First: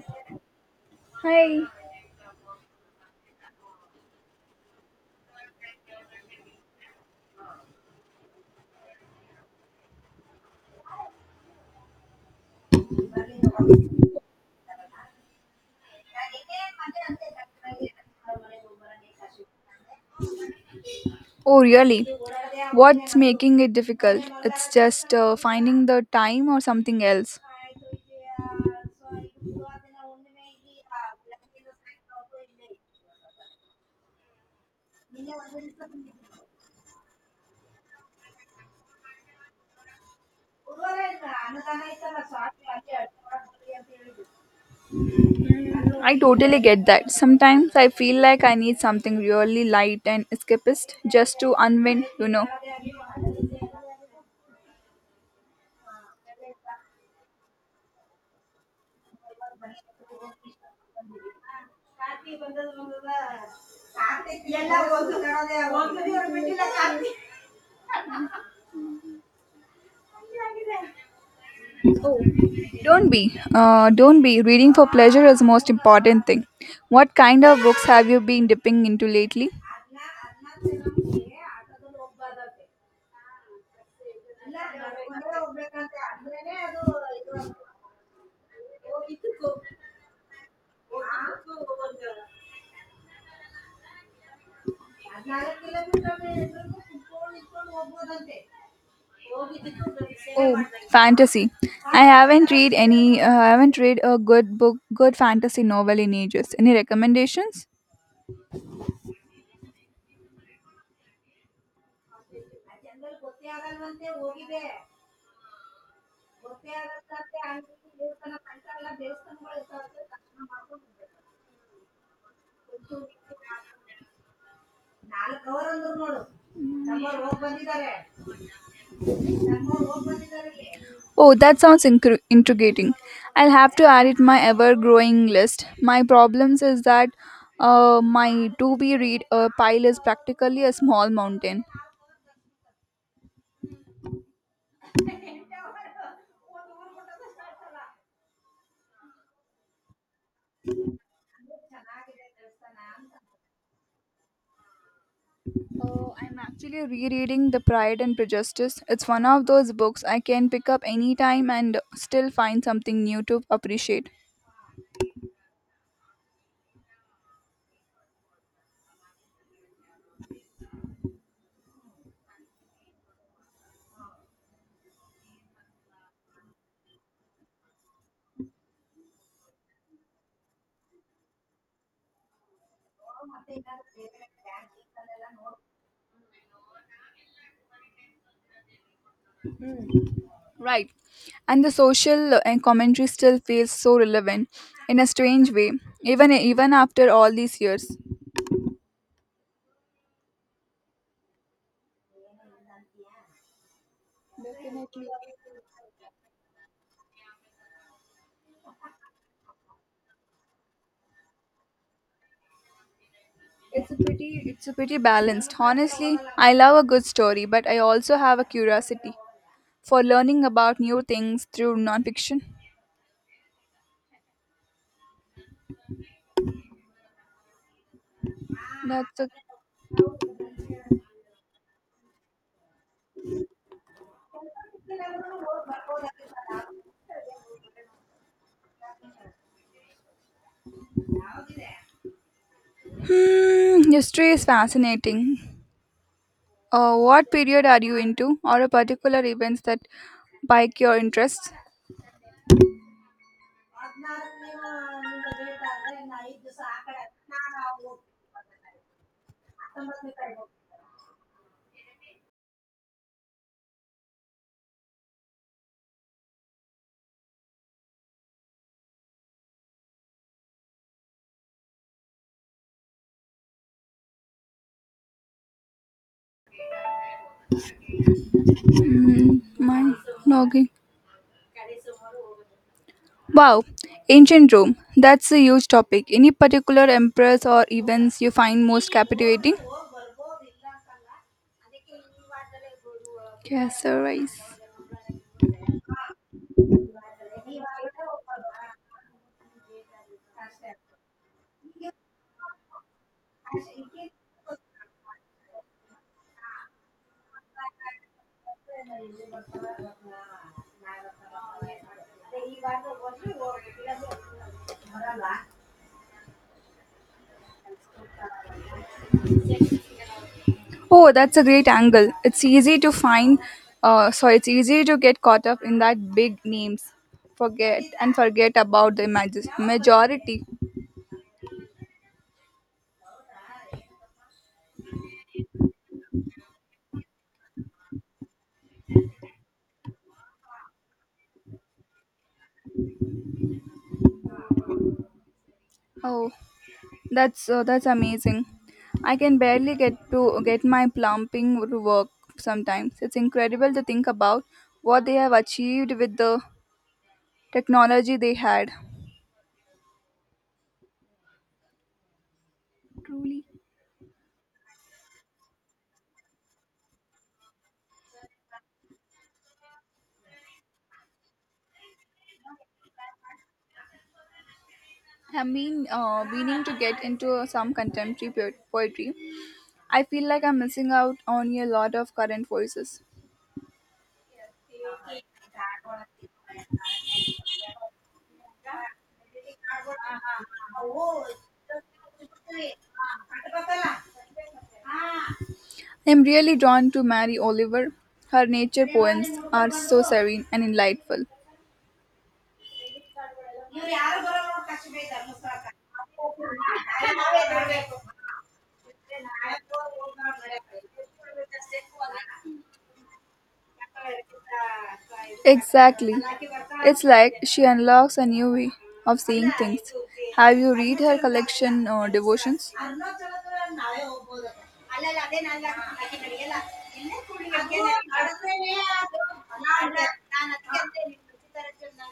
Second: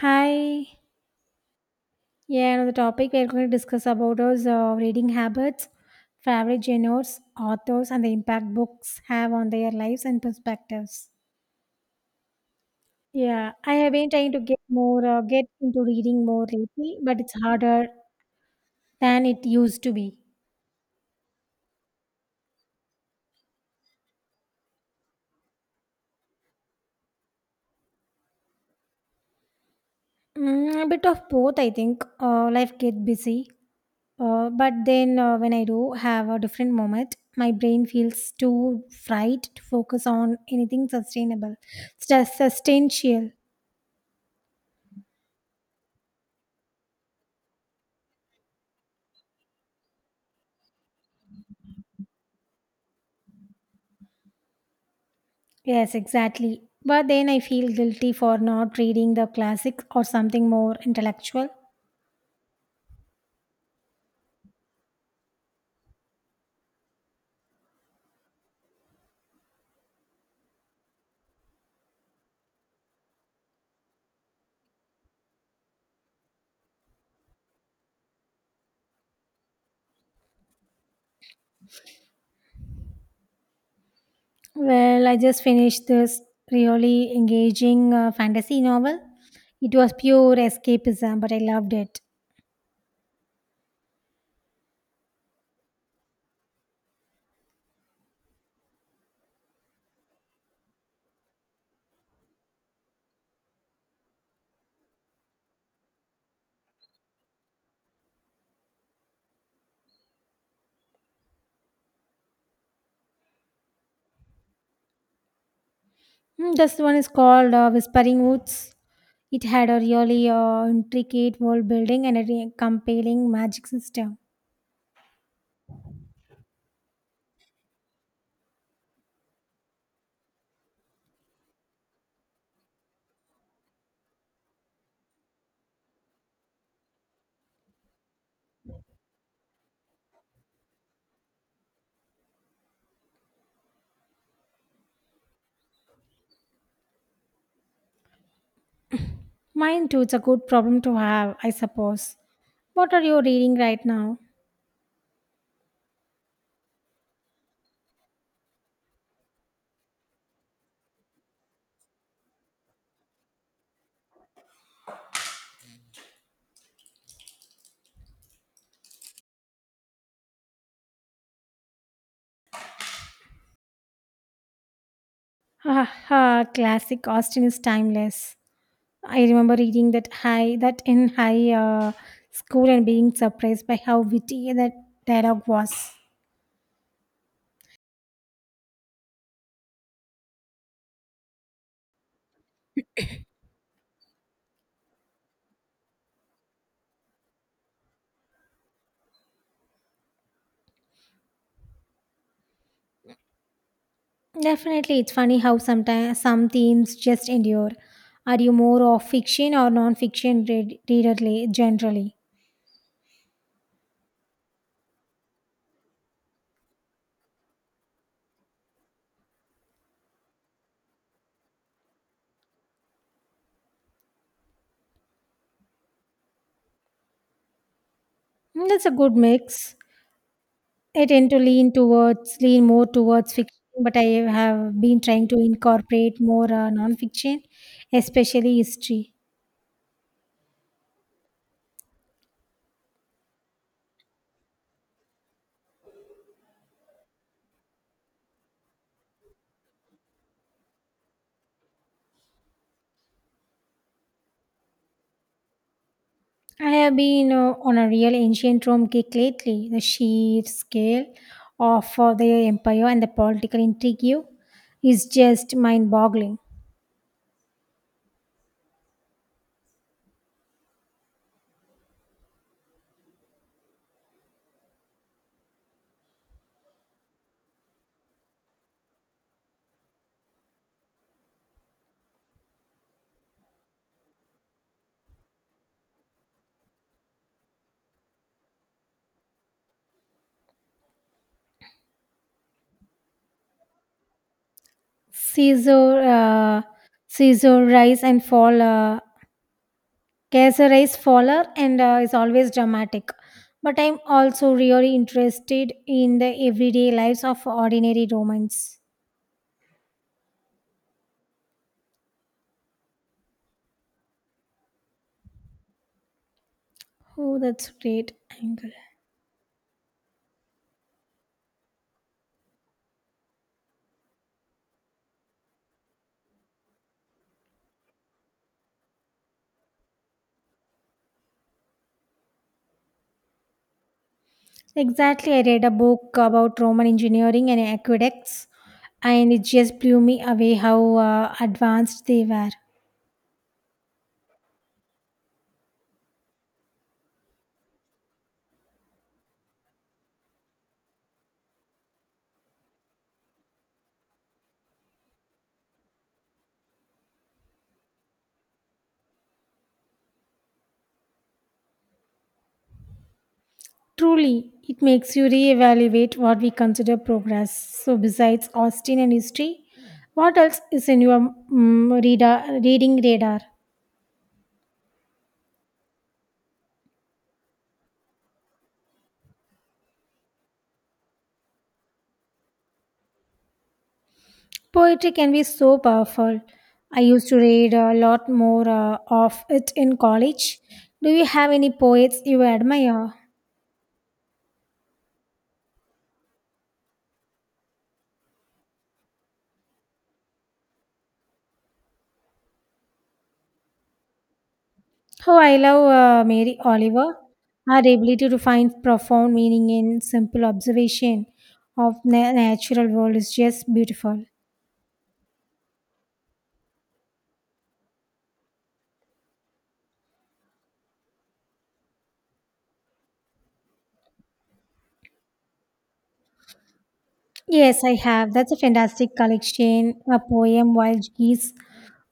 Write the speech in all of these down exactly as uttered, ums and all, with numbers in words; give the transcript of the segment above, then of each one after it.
Hi. Hi. Yeah, another topic we're going to discuss about is uh, reading habits, favorite genres, authors, and the impact books have on their lives and perspectives. Yeah, I have been trying to get more, uh, get into reading more lately, but it's harder than it used to be. Oh, really? What's making it difficult? It's just uh, finding the time or something else. Mm, a bit of both, I think. Uh, life get busy, uh, but then uh, when I do have a different moment, my brain feels too fried to focus on anything sustainable, sus- substantial. I totally get that. Sometimes I feel like I need something really light and escapist just to unwind, you know. Yes, exactly. But then I feel guilty for not reading the classics or something more intellectual. Don't be, uh, don't be. Reading for pleasure is the most important thing. What kind of books have you been dipping into lately? Well, I just finished this really engaging uh, fantasy novel. It was pure escapism, but I loved it. Oh, fantasy. I haven't read any uh, I haven't read a good book, good fantasy novel in ages. Any recommendations? Mm, this one is called uh, Whispering Woods. It had a really uh, intricate world building and a re- compelling magic system. Oh, that sounds incru intriguing. I'll have to add it my ever-growing list. My problems is that uh, my to-be read uh, pile is practically a small mountain. Mine too, it's a good problem to have, I suppose. What are you reading right now? Oh, I'm actually rereading The Pride and Prejudice. It's one of those books I can pick up anytime and still find something new to appreciate. Haha, classic Austin is timeless. I remember reading that high that in high uh, school and being surprised by how witty that dialogue was. Right. And the social uh, and commentary still feels so relevant in a strange way, even even after all these years. Definitely, it's funny how sometimes some themes just endure. Are you more of fiction or non-fiction read- readerly generally? It's a pretty it's a pretty balanced. Honestly, I love a good story, but I also have a curiosity for learning about new things through nonfiction. Mm, that's a good That's a mix. I tend to lean towards lean more towards fiction, but I have been trying to incorporate more uh, non-fiction, especially history. Hmm, history is fascinating. Uh, what period are you into, or a particular events that pique your interest? I have been uh, on a real ancient Rome kick lately. The sheer scale of uh, the empire and the political intrigue is just mind boggling. Mm, my logging. Wow, ancient Rome. That's a huge topic. Any particular emperors or events you find most captivating? Caesarice. Caesar, uh, Caesar rise and fall, uh, Caesar rise faller, and uh, is always dramatic. But I'm also really interested in the everyday lives of ordinary Romans. Oh, that's great angle. Oh, that's a great angle. It's easy to find. Uh, sorry, it's easy to get caught up in that big names, forget and forget about the imag- majority. Exactly, I read a book about Roman engineering and aqueducts, and it just blew me away how uh, advanced they were. Oh, That's uh, that's amazing. I can barely get to get my plumbing to work sometimes. It's incredible to think about what they have achieved with the technology they had. Truly, Truly, it makes you reevaluate what we consider progress. So, besides Austin and history, what else is in your mm reader, reading radar? I've been uh, meaning to get into uh, some contemporary po- poetry. I feel like I'm missing out on a lot of current voices. Poetry can be so powerful. I used to read a lot more uh, of it in college. Do you have any poets you admire? I'm really drawn to Mary Oliver. Her nature poems are so serene and enlightful. Oh, I love uh, Mary Oliver. Her ability to find profound meaning in simple observation of na- natural world is just beautiful. Exactly. It's like she unlocks a new way of seeing things. Have you read her collection, uh, Devotions? Yes, I have. That's a fantastic collection. A poem, Wild Geese,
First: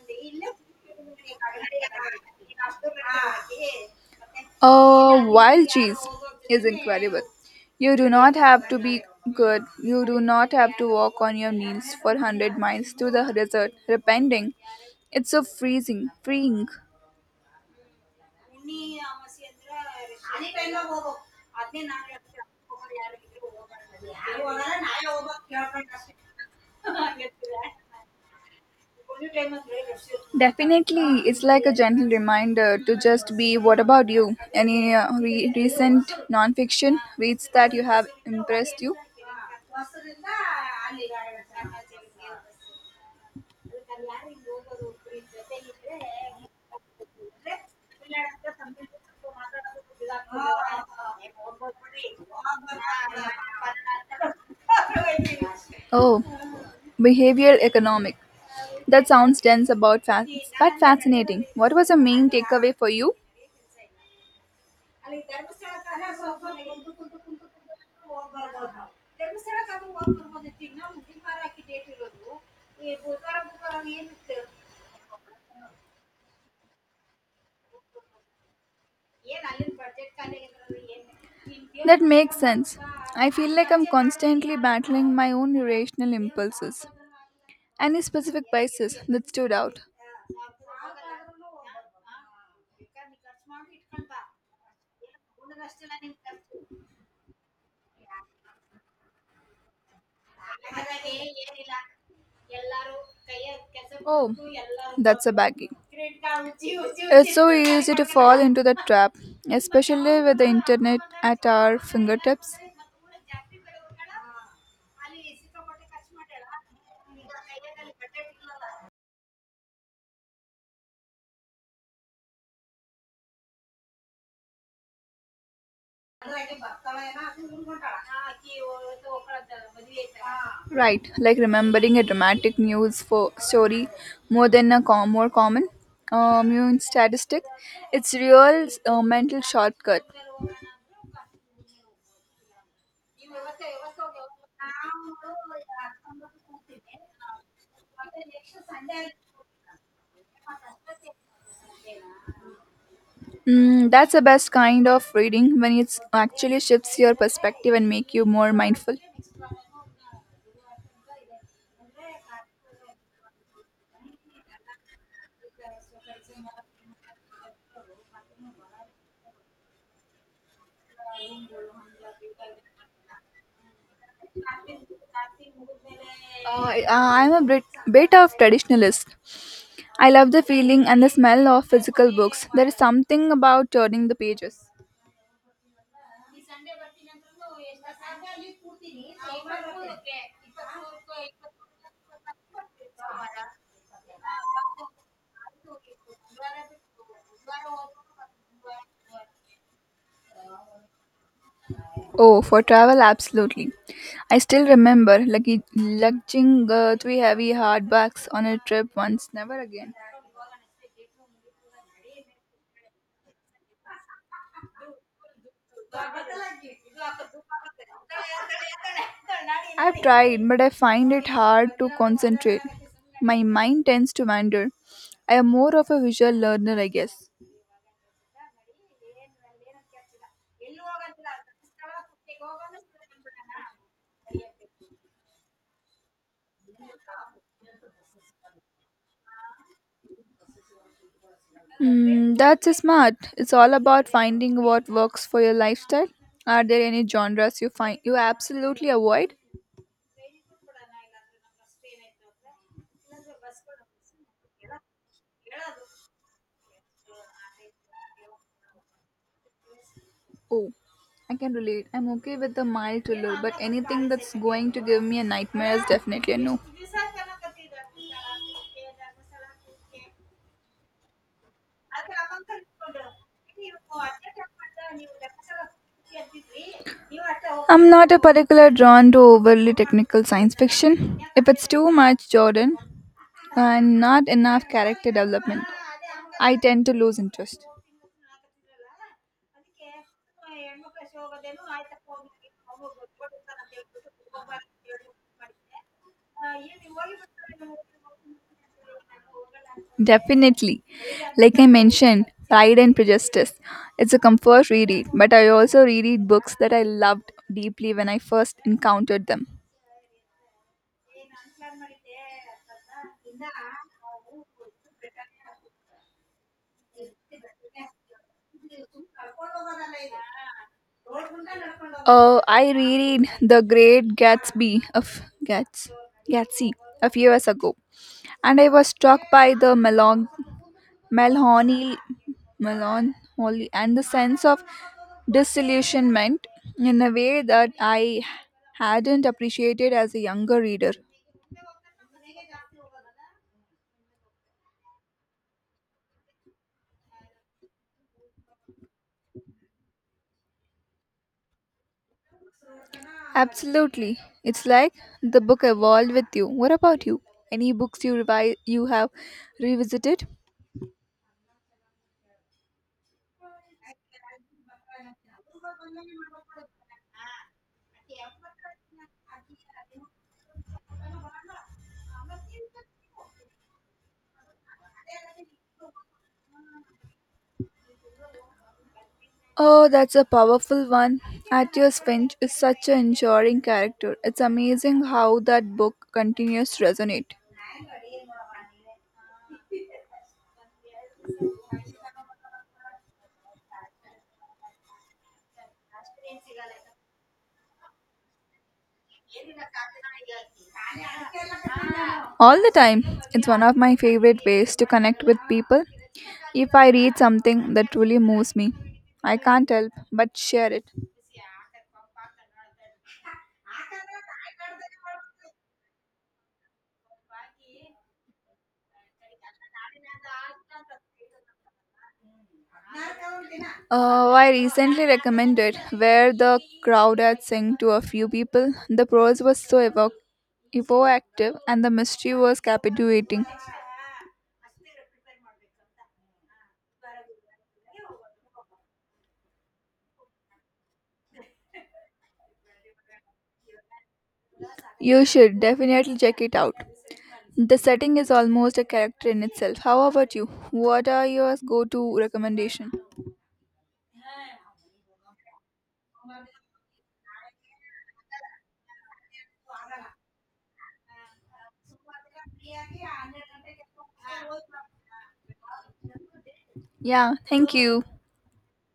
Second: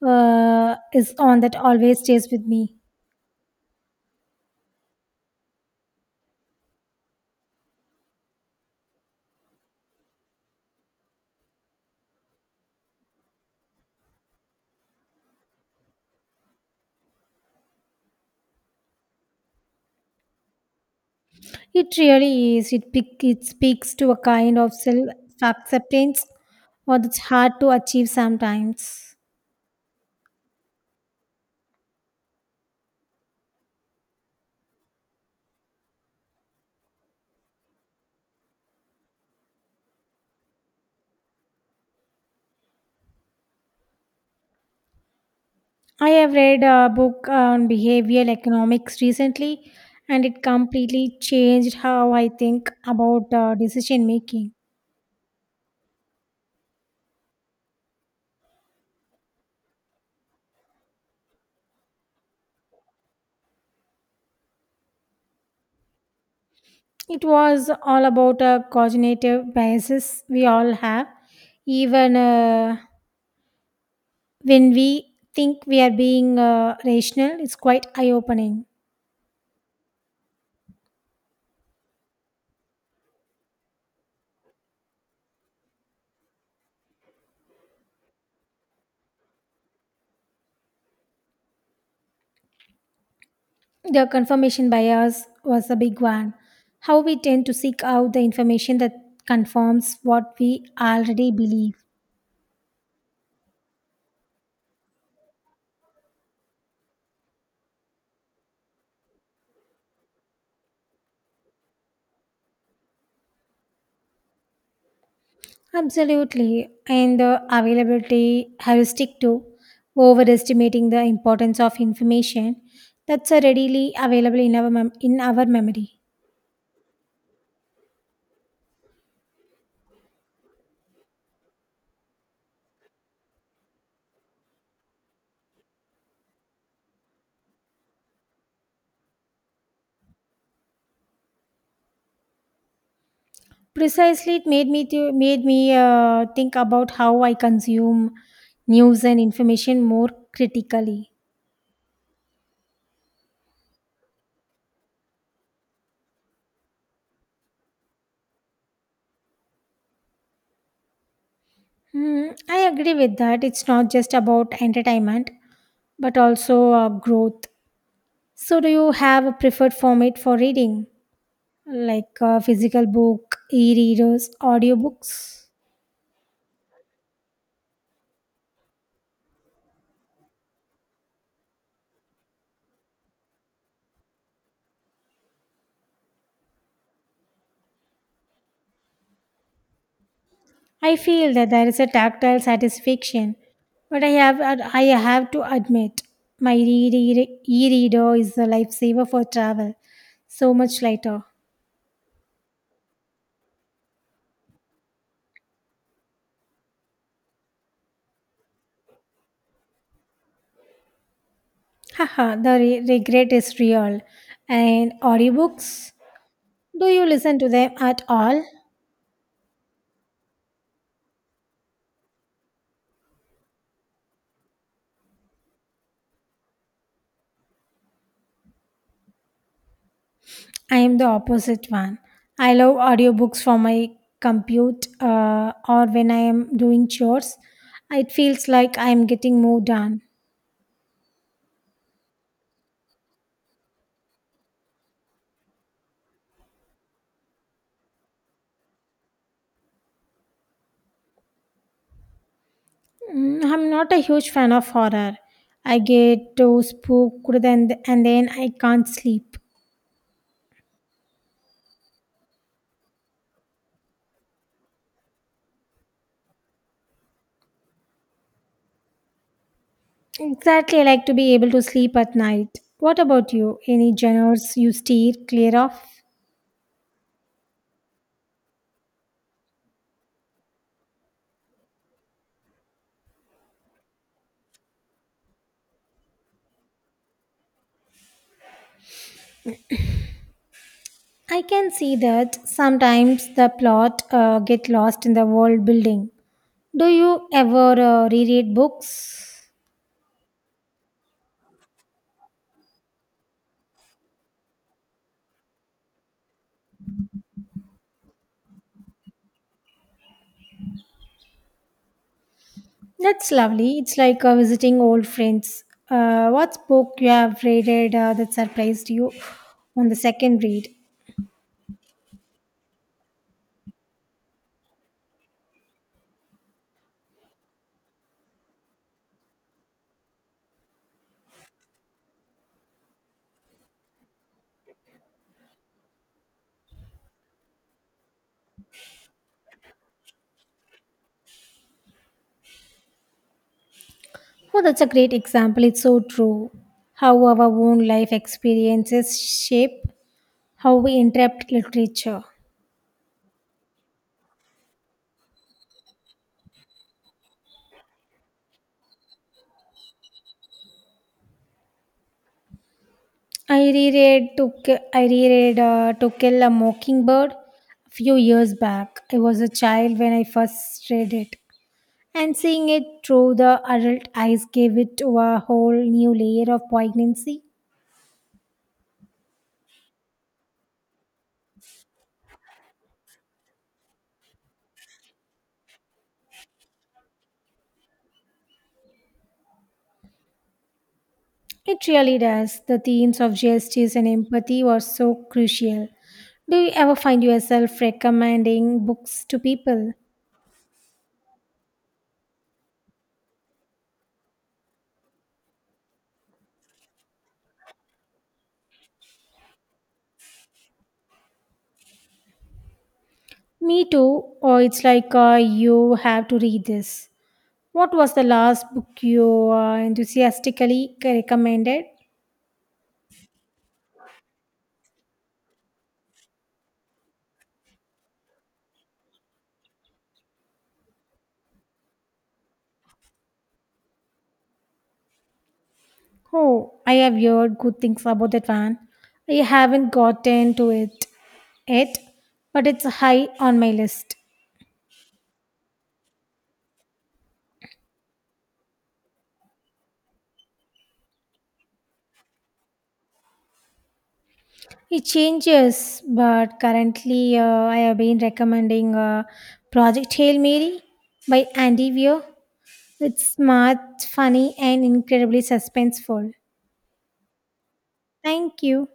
uh, is on that always stays with me. A wild cheese is incredible. You do not have to be good. You do not have to walk on your knees for one hundred miles to the desert, repenting. It's so freezing, freeing. It really is. It, pic- it speaks to a kind of self acceptance or that's hard to achieve sometimes. Definitely, it's like a gentle reminder to just be. What about you? Any uh, re- recent nonfiction reads that you have impressed you? I have read a book on behavioral economics recently, and it completely changed how I think about uh, decision making. Oh, behavioral economic. That sounds dense about fa- but fascinating. What was the main takeaway for you? It was all about uh, cognitive biases we all have, even uh, when we think we are being uh, rational. It's quite eye opening. That makes sense. I feel like I'm constantly battling my own irrational impulses. Any specific places that stood out? The confirmation bias was a big one. How we tend to seek out the information that confirms what we already believe. That's a baggie to fall into the trap, especially with the internet at our. Absolutely. And the availability heuristic too, overestimating the importance of information that's uh, readily available in our mem- in our memory. Right, like remembering a dramatic news for story more than a com- more common uh, immune statistic. It's real uh, mental shortcut. Precisely, it made me to, made me uh, think about how I consume news and information more critically. Mm, that's the best kind of reading when it actually shifts your perspective and make you more mindful. Hmm, I agree with that. It's not just about entertainment, but also uh, growth. So, do you have a preferred format for reading? Like a physical book, e-readers, audiobooks. Uh, I- uh, I'm a bit, bit of traditionalist, I love the feeling and the smell of physical books. There is something about turning the pages. I feel that there is a tactile satisfaction, but I have I have to admit my re- e-reader is a lifesaver for travel. So much lighter. Oh, for travel, absolutely. I still remember lugg- lugging uh, three heavy hardbacks on a trip once, never again. Haha, the re- regret is real. And audiobooks, do you listen to them at all? I've tried, but I find it hard to concentrate. My mind tends to wander. I am more of a visual learner, I guess. I am the opposite one. I love audiobooks for my compute uh, or when I am doing chores. It feels like I am getting more done. Mm, that's smart. It's all about finding what works for your lifestyle. Are there any genres you find you absolutely avoid? Mm, I'm not a huge fan of horror. I get too spooked and, and then I can't sleep. Oh, I can relate. I'm okay with the mild thriller, but anything that's going to give me a nightmare is definitely a no. Exactly, I like to be able to sleep at night. What about you? Any genres you steer clear of? I'm not a particular drawn to overly technical science fiction. If it's too much, Jordan, and not enough character development, I tend to lose interest. I can see that sometimes the plot uh, get lost in the world building. Do you ever uh, reread books? Definitely. Like I mentioned, Pride and Prejudice. It's a comfort reread, but I also reread books that I loved deeply when I first encountered them. That's lovely. It's like uh, visiting old friends. Uh, what book you have read uh, that surprised you on the second read? Uh, I reread The Great Gatsby of Gats, Gatsby a few years ago, and I was struck by the melon, melancholy, melancholy, and the sense of disillusionment in a way that I hadn't appreciated as a younger reader. Oh, that's a great example. It's so true. How our own life experiences shape how we interpret literature. Absolutely. It's like the book evolved with you. What about you? Any books you revi- you have revisited? I reread to Ki- I reread uh, To Kill a Mockingbird a few years back. I was a child when I first read it, and seeing it through the adult eyes gave it to a whole new layer of poignancy. Oh, that's a powerful one. Atticus Finch is such an enduring character. It's amazing how that book continues to resonate It really does. The themes of justice and empathy were so crucial. Do you ever find yourself recommending books to people? all the time. It's one of my favorite ways to connect with people. If I read something that truly moves me, I can't help but share it. Me too. Or it's like uh, you have to read this. What was the last book you uh, enthusiastically recommended? Uh, I recently recommended Where the Crowd Had Sing to a few people. The prose was so evoc- evocative and the mystery was captivating. Oh, I have heard good things about that one. I haven't gotten to it yet, but it's high on my list. You should definitely check it out. The setting is almost a character in itself. How about you? What are your go to recommendation? It changes, but currently uh, I have been recommending uh, Project Hail Mary by Andy Weir. It's smart, funny, and incredibly suspenseful. Yeah, thank you. Thank you.